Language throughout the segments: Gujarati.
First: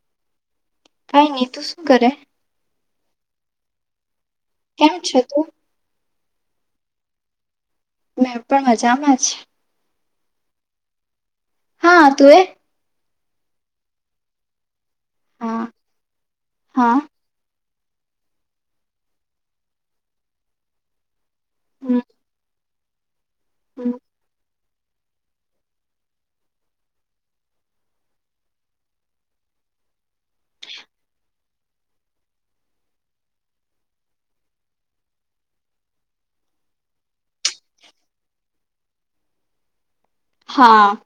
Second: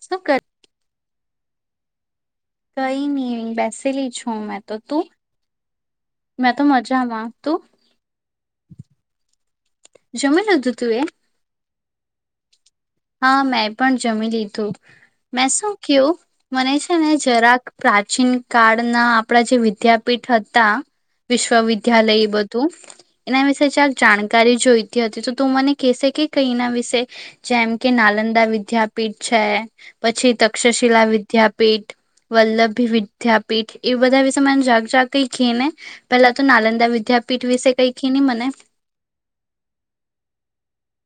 સું કર કઈ નહી તું શું કરે કઈ નઈ બેસેલી છું હ મે તો કેમ તું છે મેં તો મજામાં તું મેં પણ મજામાં જ જમી લીધું તુંવે હા તું એ હા મેં પણ જમી લીધું મેં હા શું ક્યું મને છે હા ને જરાક પ્રાચીન કાળના આપણા જે વિદ્યાપીઠ હતા હમ વિશ્વવિદ્યાલય એ બધું એના વિશે હમ ચાલ જાણકારી જોઈ હતી તો ત મને કહેશે કે કઈના વિશે જેમ કે નાલંદા વિદ્યાપીઠ છે પછી તક્ષશિલા વિદ્યાપીઠ વલ્લભી વિદ્યાપીઠ એ બધા વિશે મને જાગ જાગ કઈ કી ને પેલા તો નાલંદા વિદ્યાપીઠ વિશે કઈ કી ને મને હા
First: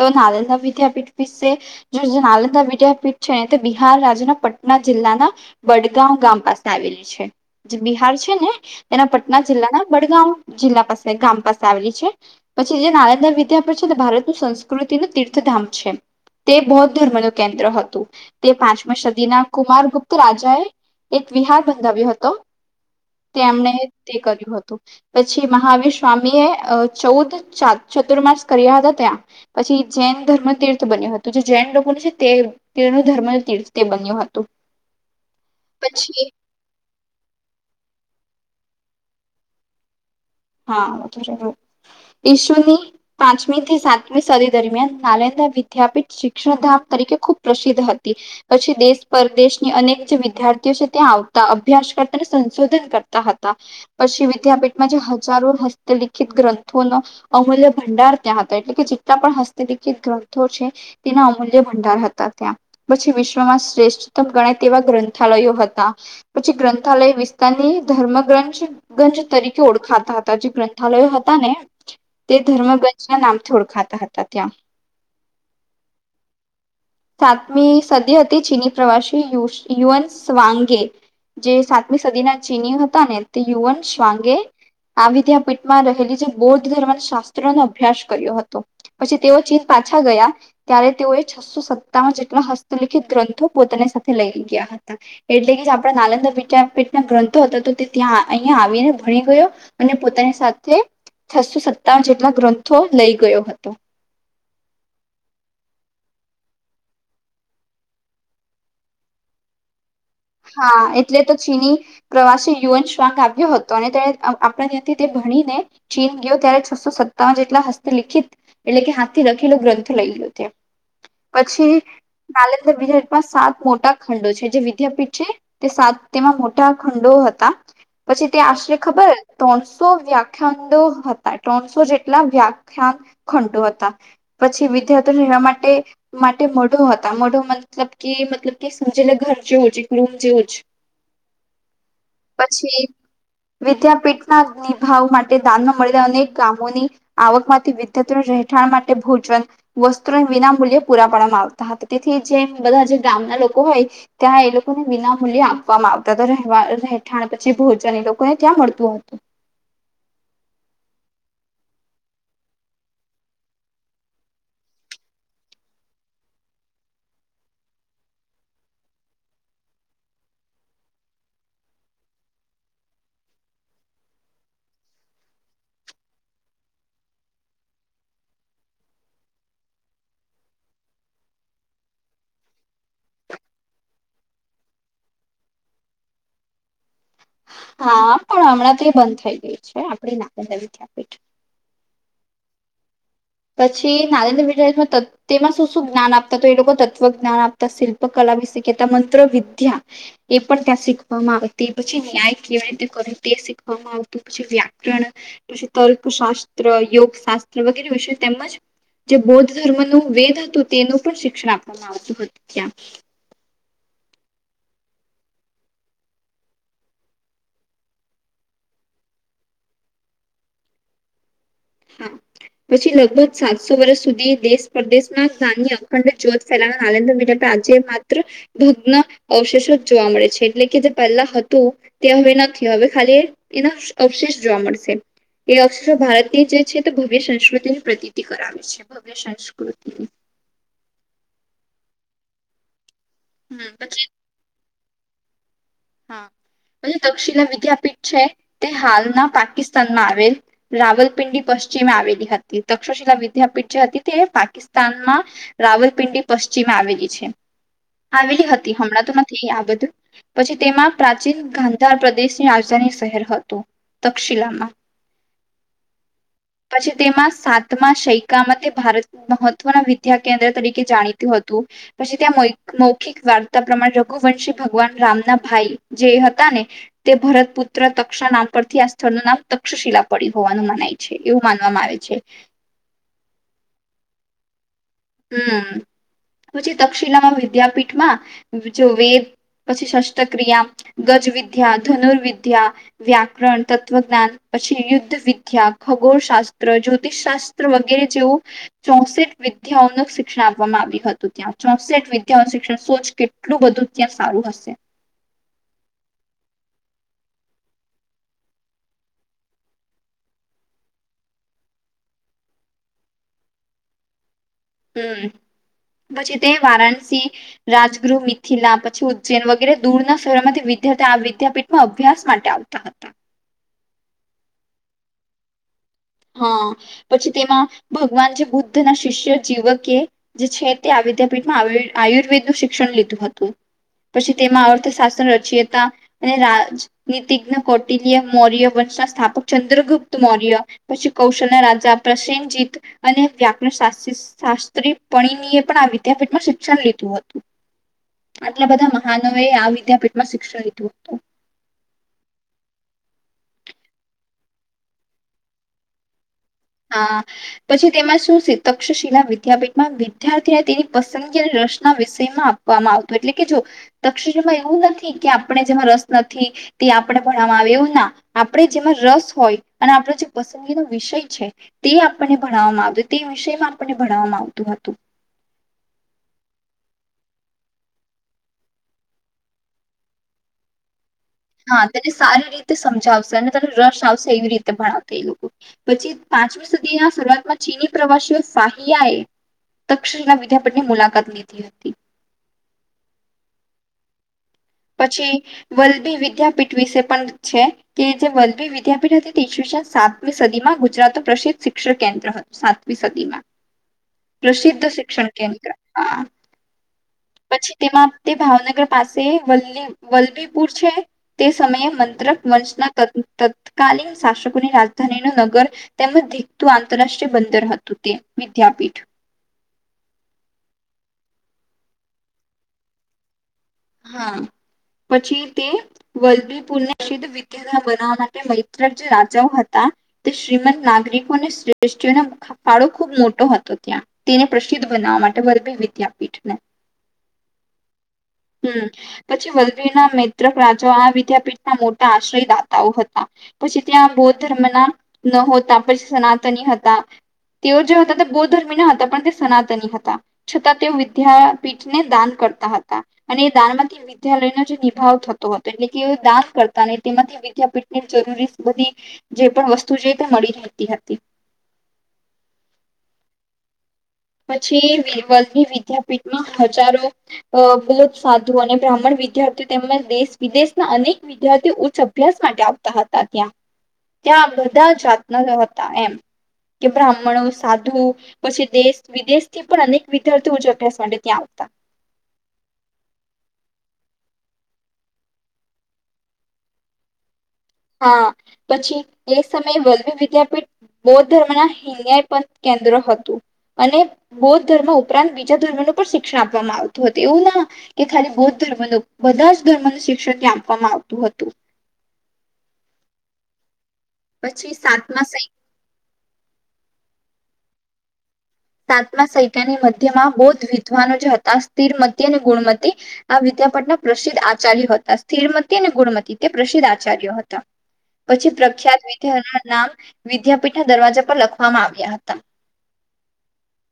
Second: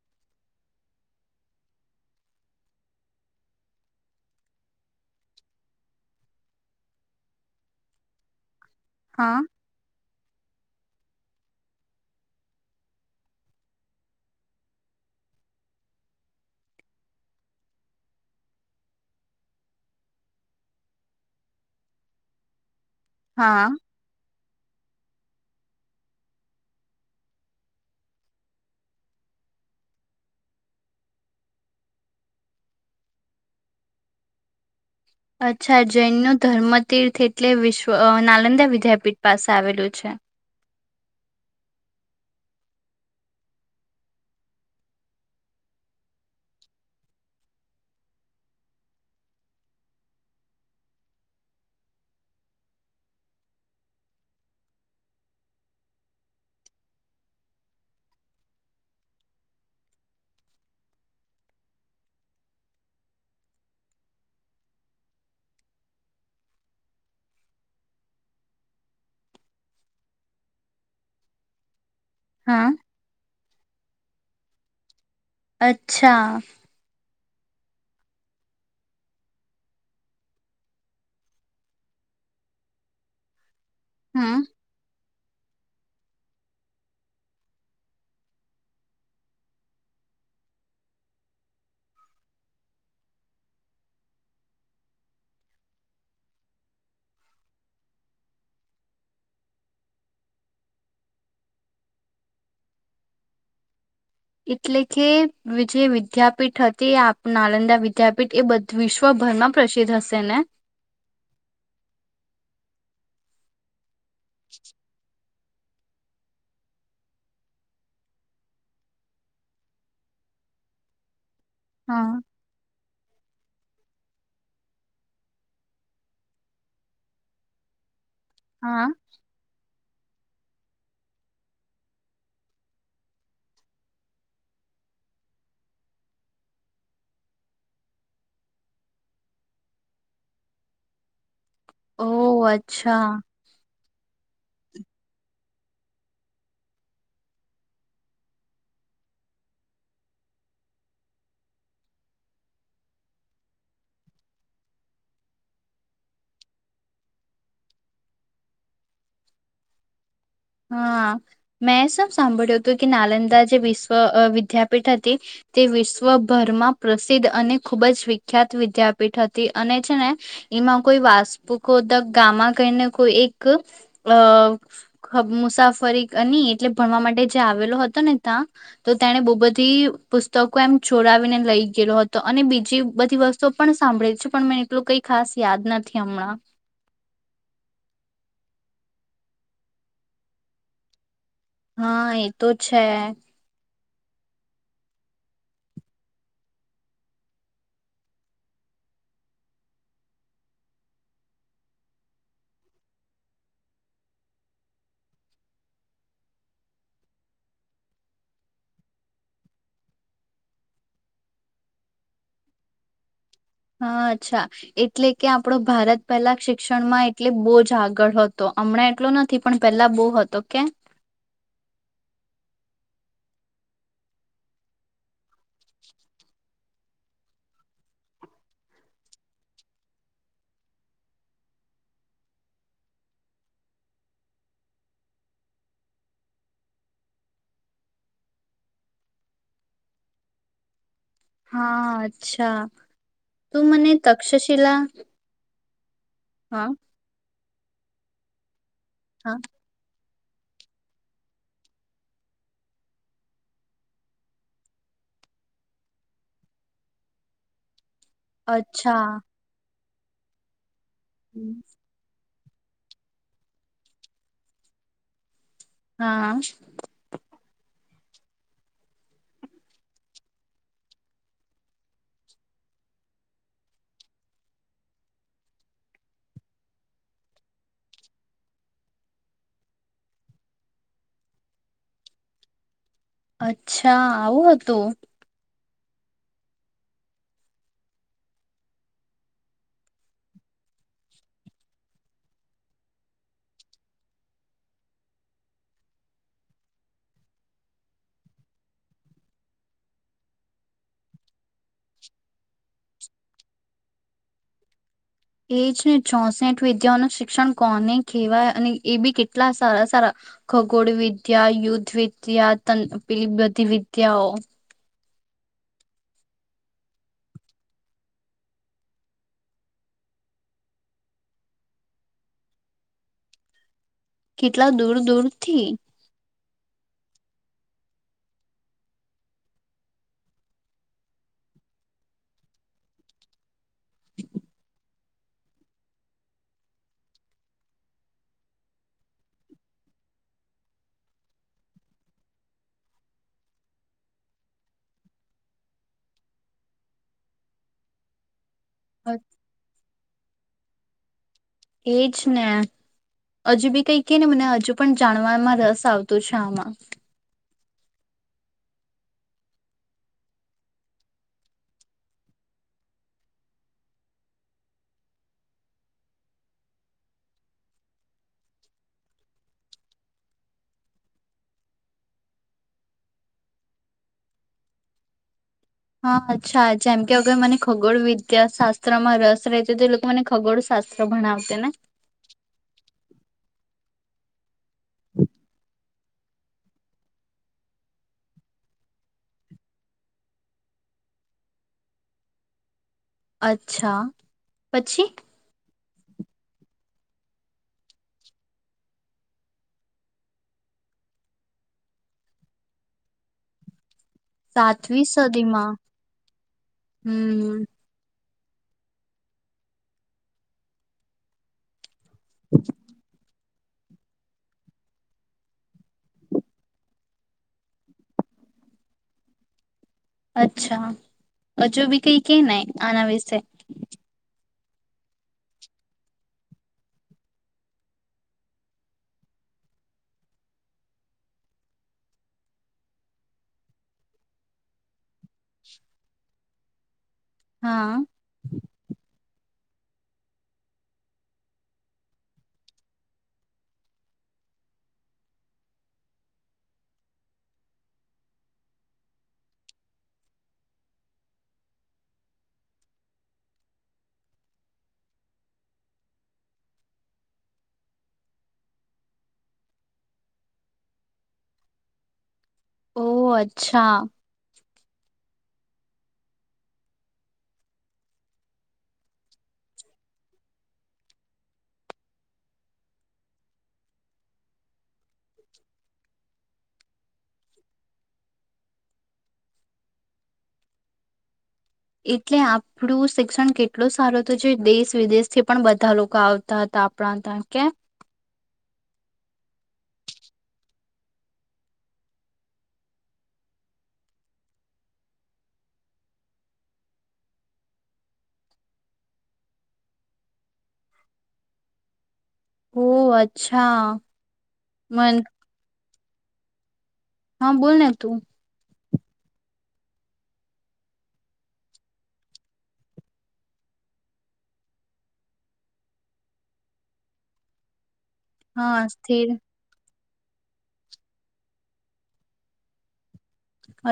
તો નાલંદા વિદ્યાપીઠ વિશે જો નાલંદા વિદ્યાપીઠ છે ને તે બિહાર રાજ્યના પટના જિલ્લાના બડગાં ગામ પાસે આવેલી છે જે બિહાર છે ને એના હા પટના જિલ્લા ના બડગામવ જિલ્લા પાસે ગામ પાસે આવેલી છે પછી જે નાલદા તાર પછી ભારતનું સંસ્કૃતિનું તીર્થધામ છે તે બૌદ્ધ ધર્મ ન કેન્દ્ર હતું તે પાંચમ સદીના કુમારગુપ્ત રાજા એ એક વિહાર બંધાવ્યો હતો હા તેમણે તે કર્યું હતું પછી મહાવીર સ્વામી એ ચૌદ ચતુર્માસ કર્યા હતા ત્યાં પછી જૈન ધર્મ તર્થ બન્યું હતું જે જૈન લોકોનું છે તે તીર્થ ન ધર્મ તીર્થ તે બન્યું હતું અચ્છા જૈન પછી ન ધર્મતીર્થ એટલે વિશ્વ ના નલંદા વિદ્યાપીઠ પાસે આવેલું છે હા ઈશુની પાંચમી થી સાતમી સદી દરમિયાન નાલંદા વિદ્યાપીઠ શિક્ષણ ધામ તરીકે ખુબ પ્રસિદ્ધ હતી પછી દેશ પરદેશની અનેક જે વિદ્યાર્થીઓ છે ત્યાં આવતા અભ્યાસ કરતાને સંશોધન કરતા હતા પછી વિદ્યાપીઠમાં જે ો હસ્તલિખિત ગ્રંથો ન અમૂલ્ય ભંડાર ત્યાં હતા એટલે કે જેટલા પણ હસ્તલિખિત ગ્રંથો છે તેના અમૂલ્ય ભંડાર હતા ત્યાં પછી વિશ્વમાં શ્રેષ્ઠતમ ગણાય તેવા ગ્રંથાલયો હતા પછી ગ્રંથાલયો વિસ્તારની ધર્મગ્રંજ ગંજ તરીકે ઓળખાતા ાતાજી ગ્રંથાલયો હતા ને તે હા ધર્મગંજ ના નામ થોડક ખાતા હતા ત્યાં અચ્છા સાતમી સદી હતી ચીની પ્રવાસી યુઅન સ્વાંગે જે સાતમી સદીના ચીની હતા ને તે યુઅન શ્વાંગે હમ આ વિદ્યાપીઠમાં રહેલી જે બૌદ્ધ ધર્મ શાસ્ત્રનોો અભ્યાસ કર્યો હતો પછી તેઓ ચીન પાછા ગયા ત્યારે તેઓએ છસો સત્તાવન જેટલા હસ્તલિખિત ગ્રંથો પોતાની સાથે લઈ ગયા હતા એટલે કે આપણા નાલંદા વિપીઠના ગ્રંથો હતા તો તે ત્યાં અહીિયાયા આવીને ભણી ગયો અને પોતાની સાથે છસો સત્તાન જેટલા ગ્રંથો લઈ ગયો હતો એટલે કે જે વિદ્યાપીઠ હતી નાલંદા વિદ્યાપીઠ એ બ વિશ્વભરમાં પ્રસિદ્ધ હશે ને હા એટલે તો ચીની પ્રવાસી યુન ંગ આવ્યો હતો અને તે આપણા ત્યાંથી તે ણીને ચીન ગયો ત્યારે છસો સત્તાવન જેટલા હસ્તલિખિત એટલે કે હાથથી લખેલો ગ્રંથ લઈ ગયો છે પછી હા કાલે તો બીજા સાત મોટા ખંડો છે જે વિદ્યાપીઠ તે સાત તેમાં મોટા ખંડો હતા પછી ત્યાં આશરે હા ખબર તો સો વ્યાખ્યાડો હતા ત્રણસો જેટલા વ્યાખ્યાન ખંડો હતા પછી વિદ્યાર્થીઓ એવા માટે માટે મોઢો હતા મોઢો મતલબ કે મતલબ કે સમજેલા ઘર જેવું છેઈ બ્લું જુંજ ઓહ પછી અચ્છા વિદ્યા પીટના નિભાવ માટે દાનમાં મળેલા અનેક ગામોની આવક માંથી વિદ્યત રહેઠાણ માટે ભોજન વસ્ત્રો વિના મૂલ્ય પૂરા પાડવામાં આવતા હતા તેથી જે બધા જે ગામના લોકો હોય ત્યાં એ લોકો ને વિના મૂલ્યે આપવામાં આવતાવા રહેઠાણ પછી ભોજન લોકોને ત્યાં મળતું હતું હા મેં સબ સાંભળ્યું હતું કે નાલંદા જે વિશ્વ વિદ્યાપીઠ હતી તે વિશ્વભરમાં પ્રસિદ્ધ અને ખૂબ જ વિખ્યાત વિદ્યાપીઠ હતી અને છે ને એમાં કોઈ વાસ્પુકોદક ગામા કહીને કોઈ એક અ મુસાફરી એટલે ભણવા માટે જે આવેલો હતો ને ત્યાં તો તેને બહુ બધી પુસ્તકો એમ ચોડાવીને લઈ ગયેલો હતો અને બીજી બધી વસ્તુ પણ સાંભળી છે પણ મને એટલું કઈ ખાસ યાદ નથી હમણાં હા પણ હમણાં તે બંધ થઈ ગઈ છે આપડી નાર્મદા વિદ્યાપીઠ હા એતો છે પછી નારેન્દ્ર તેમાં શું શું જ્ઞાન આપતા તો એ લોકો તત્વ જ્ઞાન આપતા શિલ્પ કલા વિશે કહેતા મંત્ર વિદ્યા એ પણ ત્યાં શીખવામાં આવતી પછી ન્યાય કેવી રીતે કરે તે શીખવામાં આવતું પછી વ્યાકરણ પછી તર્કશાસ્ત્ર યોગ શાસ્ત્ર વગેરે વિશે તેમજ જે બૌદ્ધ ધર્મનું વેદ હતું તેનું પણ શિક્ષણ આપવામાં આવતું હતું ત્યાં હા અચ્છા એટલે કે આપણો ભારત પહેલા શિક્ષણમાં એટલે બહુ જ આગળ હતો હમણાં એટલો નથી પણ પેલા બહ હતો કે હા પછી લગભગ સાતસો વર્ષ સુધી દેશ પ્રદેશમાંની અખંડ જત ફેલા નાલંદ આજે માત્ર ભગ્ન અવશેષો જ જોવા મળે છે એટલે કે જે પહેલા હતું તે હવે નથી હવે ખાલી એના અવશેષ જોવા મળશે એ અવશેષો ભારત જે છે તે ભવ્ય સંસ્કૃતિની પ્રતીતિ કરાવે છે ભવ્ય સંસ્કૃતિ હા અચ્છા હમ તું મને પછી તક્ષશિલા હા તક્ષણ વિદ વિદ્યાપીઠ છે તે હાલના હા પાકિસ્તાનમાં આવેલ રાવલપિંડી પશ્ચિમે આવેલી હતી તક્ષશિલા વિદ્યાપીઠ જે હતી તે પાકિસ્તાનમાં રાવલપિંડી પશ્ચિમે આવેલી છે આવેલી હતી અચ્છા હમણાં તો નથી આ બધું પછી તેમાં પ્રાચીન ગાંધાર પ્રદેશ રાજધાની શહેર હતું દક્ષિલામાં હા પછી તેમાં સાતમા સૈકામાં તે ભારત મહત્વના વિદ્યા કેન્દ્ર તરીકે જાણીતું હતું પછી ત્યાં મૌખિક વાર્તા પ્રમાણે રઘુવંશી ભગવાન રામના ભાઈ જે હતા ને તે ભરત પુત્ર તક્ષા નામ પરથી આ સ્થળનું નામ તક્ષશિલા પડી હોવાનું મનાય છે એવું માનવામાં આવે છે અચ્છા આવું હતું હ પછી તક્ષિલામાં વિદ્યાપીઠમાં જો વેદ પછી શસ્ત્રક્રિયા ગજવિદ્યા ધનુર્વિદ્યા વ્યાકરણ તત્ત્વજ્ઞાન પછી યુદ્ધ વિદ્યા ખગોળ શાસ્ત્ર જ્યોતિષશાસ્ત્ર વગેરે જેવું ચોસઠ વિદ્યાઓ શિક્ષણ આપવામાં આવ્યું હતું ત્યાં ચોસઠ વિદ્યાઓનું શિક્ષણ સો જ કેટલું બધું ત્યાં સારું હશે એજને ચોસઠ વિદ્યાઓ ન શિક્ષણ કોને કહેવાય અને એ બી કેટલા સારા સારા ખગોળ વિદ્યા યુદ્ધ વિદ્યા તપ બધી વિદ્યાઓ હમ પછી તે વારાણસી રાજગૃહ મિથિલા પછી ઉજ્જૈન વગેરે દૂરના શહેરોમાંથી વિદ્યાર્થી આ વિદ્યાપીઠમાં અભ્યાસ માટે આવતા હતા કેટલા દૂર દૂરથી હા પછી તેમાં ભગવાન જે બુદ્ધના શિષ્ય જીવકે જે છે તે વિદ્યાપીઠમાં આયુર્વેદ નું શિક્ષણ લીધું હતું પછી તેમાં અર્થશાસ્ત્ર રચયતા અને રાજનીતિજ્ઞ કૌટિલ્ય મૌર્ય વંશના સ્થાપક ચંદ્રગુપ્ત મૌર્ય પછી કૌશલના રાજા પ્રસેનજીત અને વ્યાકરણ શાસ્ત્રી પરણીિનીએ પણ આ વિદ્યાપીઠમાં શિક્ષણ લીધું હતું આટલા બધા મહનો એ આ વિદ્યાપીઠ માં શિક્ષ રીથી વસ્ત તો એજ ને હજુ બી કઈ ક ને મને હજુ પણ જાણવામાં રસ આવતો છે આમાં હા પછી તેમાં શું છે તક્ષશિલા વિદ્યાપીઠમાં વિદ્યાર્થીને તેની પસંદગી અને રસના વિષયમાં આપવામાં આવતો એટલે કે જો તક્ષશિલામાં એવું નથી કે આપણે જેમાં રસ નથી તે આપણે ભણવામાં આવે એવું ના આપણે જેમાં રસ હોય અને આપણે જે પસંદગીનો વિષય છે તે આપણને ભણાવવામાં આવતું હત તે વિષયમાં આપણને ભણાવવામાં આવતું હતું હા અચ્છા જેમ કે અગર મને ખગોળ વિદ્યા શાસ્ત્ર માં રસ રહે છે તો લોકો મને ખગોળ શાસ્ હા તેને સારી રીતે સમજાવશે ત રસ આવશે એવી રીતે ભણાવતા એ લોકો પછી પાંચમી સદીના શરૂઆતમાં ચીની પ્રવાસીઓ શાહયાએ તક્ષના વિદ્યાપઠની મુલાકાત લીધી હતી અચ્છા પછી. વલભી વિદ્યાપીઠ વિશે પણ છે, કે જે વલ્ભી વિદ્યાપીઠ હતી તેસવી સાતમી સદીમાં ગુજરાત ન પ્રસિદ્ધ શિક્ષણ કેન્દ્ર હતું સાતમી સદીમાં પ્રસિદ્ધ સાતમી શિક્ષણ કેન્દ્ર હ હમ્મ. તે ભાવનગર પાસે વલ્લી વલ્ભીપુર છે તે સમયે મ ત વનશના ત ત તત્કાલીન શાસકોની રાજધાની ન નગર તેમજ દીખતું આંતરરાષ્ટ્રીય બંદર હતું તે વિદ્યાપીઠ અચ્છા જો બી કઈ કે ન આના વિશે. હા પછી તે વલદીપુરને સિદ્ધ વિદ્યા બનાવવા માટે મૈત્રક જે રાજાઓ હતા, તે શ્રીમંત નાગરિકો અને શ્રેષ્ઠીઓ નો ફાળો ખૂબ મોટો હતો ત્યાં તેને પ્રસિદ્ધ બનાવવા માટે વર્બી વિદ્યાપીઠ ને હા. હ પછી વલભીરના મેત્રક રાજા આ વિદ્યાપીઠના મોટા આશ્રય દાતાઓ હતા, પછી ત્યાં બૌદ્ધ ધર્મના ન હોતા પછી સનાતની હતા તેઓ જે હતા તે બૌદ્ધ ધર્મ ના હતા પણ તે સનાતની હતા છતાં તેઓ વિદ્યાપીઠને દાન કરતા હતા. અને એ દાન માંથી વિદ્યાલયનો જે નિભાવ થતો હતો, એટલે કે દાન કરતા નહી તેમાંથી વિદ્યાપીઠની જરૂરી બધી જે પણ વસ્તુ છે તે મળી રહેતી હતી. ઓહ અચ્છા. પછીની વિદ્યાપીઠમાં હજારો બૌદ્ધ સાધુ અને બ્રાહ્મણ વિદ્યાર્થીઓ તેમજ દેશ વિદેશના અનેક વિદ્યાર્થીઓ ઉચ્ચ અભ્યાસ માટે આવતા હતા ત્યાં ત્યાં બધા જાતના હતા એમ કે બ્રાહ્મણો સાધુ પછી દેશ વિદેશથી પણ અનેક વિદ્યાર્થીઓ ઉ્ચ અભ્યાસ માટે ત્યાં આવતા. એટલે આપણું શિક્ષણ કેટલું સારું હત જે દેશ વિદેશથી પણ બધા લોકો આવતા હતા આપણા ત્યા કે હા પછી એ સમયે વલ્ભી વિદ્યાપીઠ બૌદ્ધ ધર્મના હિન્યાયપ કેન્દ્ર હતું અને બૌદ્ધ ધર્મ ઉપરાંત બીજા ધર્મનું પણ શિક્ષણ આપવામાં આવતું હતું એવું ના કે ખાલી બૌદ્ધ ધર્મનું બધા જ ધર્મનું શિક્ષણ ત્યાં આપવામાં આવતું હતું. હો અચ્છા. પછી મન સાતમા સહી હા બોલને તું સાતમા સૈકાની મધ્યમાં બૌદ્ધ વિદ્વાનો જ હતા સ્થિરમતી અને ગુણમતી આ વિદ્યાપઠના પ્રસિદ્ધ આચાર્ય હતા. સ્થિરમતી અને ગુણમતી તે પ્રસિદ્ધ આચાર્ય હતા. પછી હા પ્રખ્યાત સ્થિર વિધ નામ વિદ્યાપીઠના દરવાજા પર લખવામાં આવ્યા હતા.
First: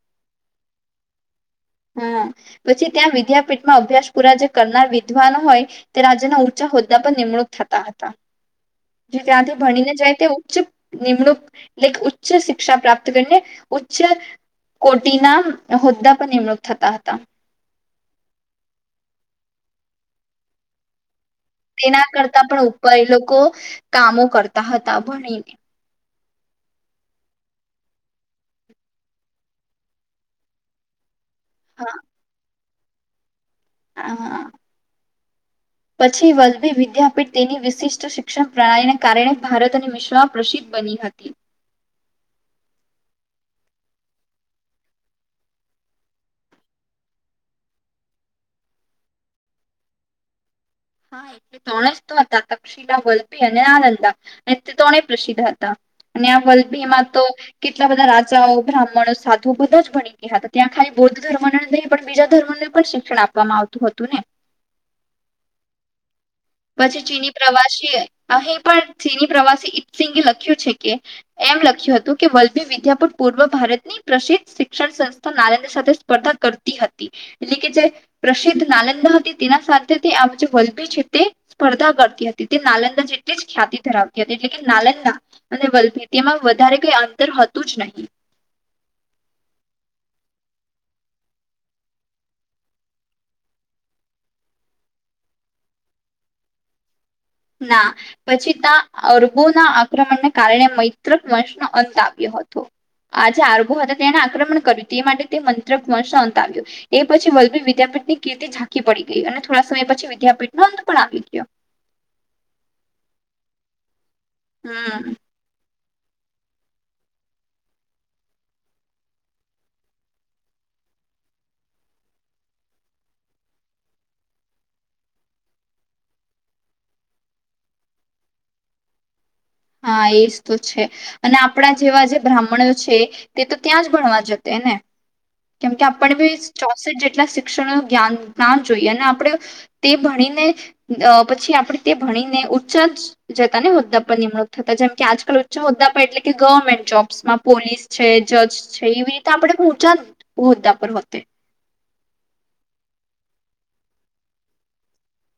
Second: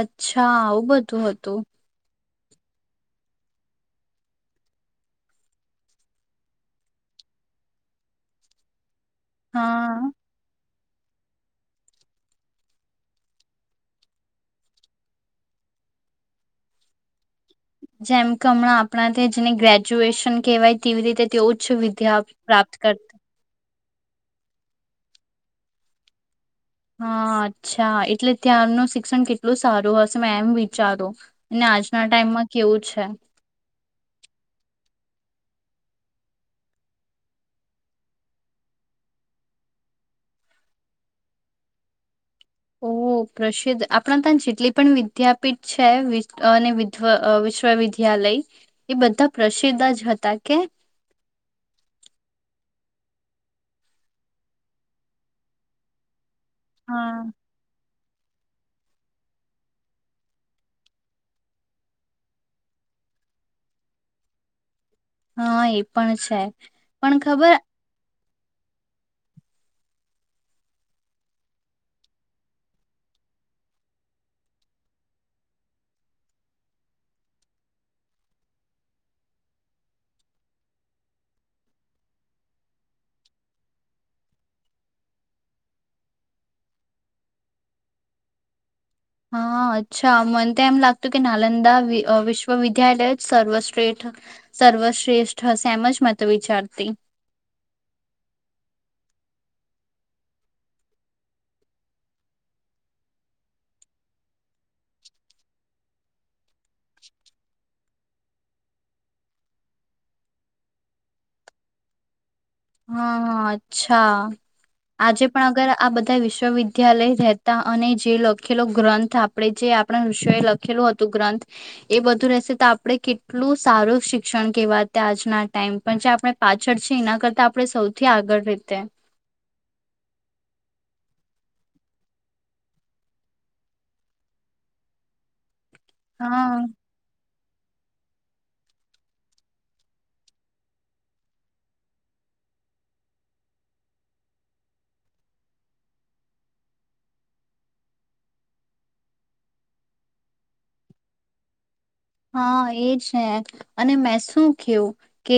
અચ્છા આવું બધું હતું. હમ પછી ત્યાં વિદ્યાપીઠમાં અભ્યાસ પૂરા જે કરનાર વિદ્વાનો હોય તે રાજ્યના ઊંચા હોદ્દા પર નિમણૂક થતા હતા. જે ત્યાંથી ભણીને હા જાય તે ઉચ્ચ નિમણૂક એટલે ઉચ્ચ શિક્ષા પ્રાપ્ત કરીને ઉચ્ચ કોટીના હોદ્દા પર નિમણૂક થતા હતા. જેમ કે હમણાં આપણા તે જેને ગ્રેજ્યુએશન કહેવાય તેવી રીતે તે ઉચ્ચ તેના વિદ્યા કરતા પણ પ્રાપ્ત ઉપર એ કરતા લોકો કામો કરતા હતા ભણીને હા અચ્છા એટલે ત્યાંનું શિક્ષણ કેટલું સારું હશે મે એમ વિચારો અને હા આજના ટાઈમમાં કેવું છે. હા. પછી વલભી વિદ્યાપીઠ તેની વિશિષ્ટ શિક્ષણ પ્રણાલીને કારણે ભારત અને વિશ્વમાં પ્રસિદ્ધ બની હતી. ઓ પ્રસિદ્ધ આપણા ત્યાં જેટલી પણ વિદ્યાપીઠ છે અને વિધ વિશ્વવિદ્યાલય એ બધા પ્રસિદ્ધ જ હતા કે હા એ ત્રણે જ તો હતા તક્ષિલા વલ્ભી અને નાનંદા અને તે ત્રણે પ્રસિદ્ધ હતા અને વલ્ભીમાં તો હા કેટલા બધા બ્રાહ્મણ સાધુ બધો જ બની ગયા હતા ત્યાં ખાલી બૌદ્ધ ધર્મને જ નહીં પણ બીજા ધર્મને પણ શિક્ષણ આપવામાં આવતું હતું ને હા એ પણણ છે પછી પણ ચીની ખબર પ્રવાસી અહીં પણ ચીની પ્રવાસી ઈસિંગે લખ્યું છે કે એમ લખ્યું હતું કે વલ્લભી વિદ્યાપુટ પૂર્વ ભારતની પ્રસિદ્ધ શિક્ષણ સંસ્થા નાલંદા સાથે સ્પર્ધા કરતી હતી એટલે કે જે પ્રસિદ્ધ નાલંદા હતી તેના સાથે તે આ જે વલ્લભી છે તે સ્પર્ધા કરતી હતી તે નાલંદા જેટલી જ ખ્યાતિ ધરાવતી હતી એટલે કે નાલંદા અને વલ્થીી તેમાં વધારે કઈ અંતર હતું જ નહીં હા અચ્છા મને તો એમ લાગતું કે નાલંદા વિશ્વવિદ્યાલય જ સર્વશ્રેષ્ઠ સર્વશ્રેષ્ઠ હશે એમ જ મત વિચારતી ના પછી ત્યા અરબોના આક્રમણને કારણે મૈત્રક વંશનો અંત આવ્યો હતો આ જે અરબો હતા તેને આક્રમણ કર્યું તે માટે તે મૈત્રક વંશનો અંત આવ્યો એ પછી વલ્ભી વિદ્યાપીઠની કીર્તિ ઝાંકી પડી ગઈ અને થોડા સમય પછી વિદ્યાપીઠનો અંત પણ આવી ગયો હા હા અચ્છા હમ આજે પણ અગર આ બધા વિશ્વવિદ્યાલય રહેતા અને જે લખેલો ગ્રંથ આપણેે જે આપણા વિષ એ લખેલું હતું ગ્રંથ એ બધું રહેશે તો આપણે કેટલું સારું શિક્ષણ કેવા ત આજના ટાઈમ પણ જે આપણે પાછળ છે એના કરતા આપણે સૌથી આગળ રીતે હા એજ તો છે અને આપણા જેવા જે બ્રાહ્મણો છે તે તો ત્યાં જ ભણવા જશે ને કેમ કે આપણ બી હા ચોસઠ જેટલા શિક્ણ જ્ઞાન ના જોઈએ અને આપણે તે ભણીને પછી આપણે તે ભણીને ઉઊંચા જતા ને હોદ્દા પર નિમ થતા જેમ કે આજકાલ ઉઊચા હોદ્દા પર એટલે કે ગવર્મેન્ટ જોબ્સમાં પોલીસ છે જજ છે એવી રીતે આપણે ઊંચા હોદ્દા પર હોતે હા એ છે હ અને મેં શું કયું કે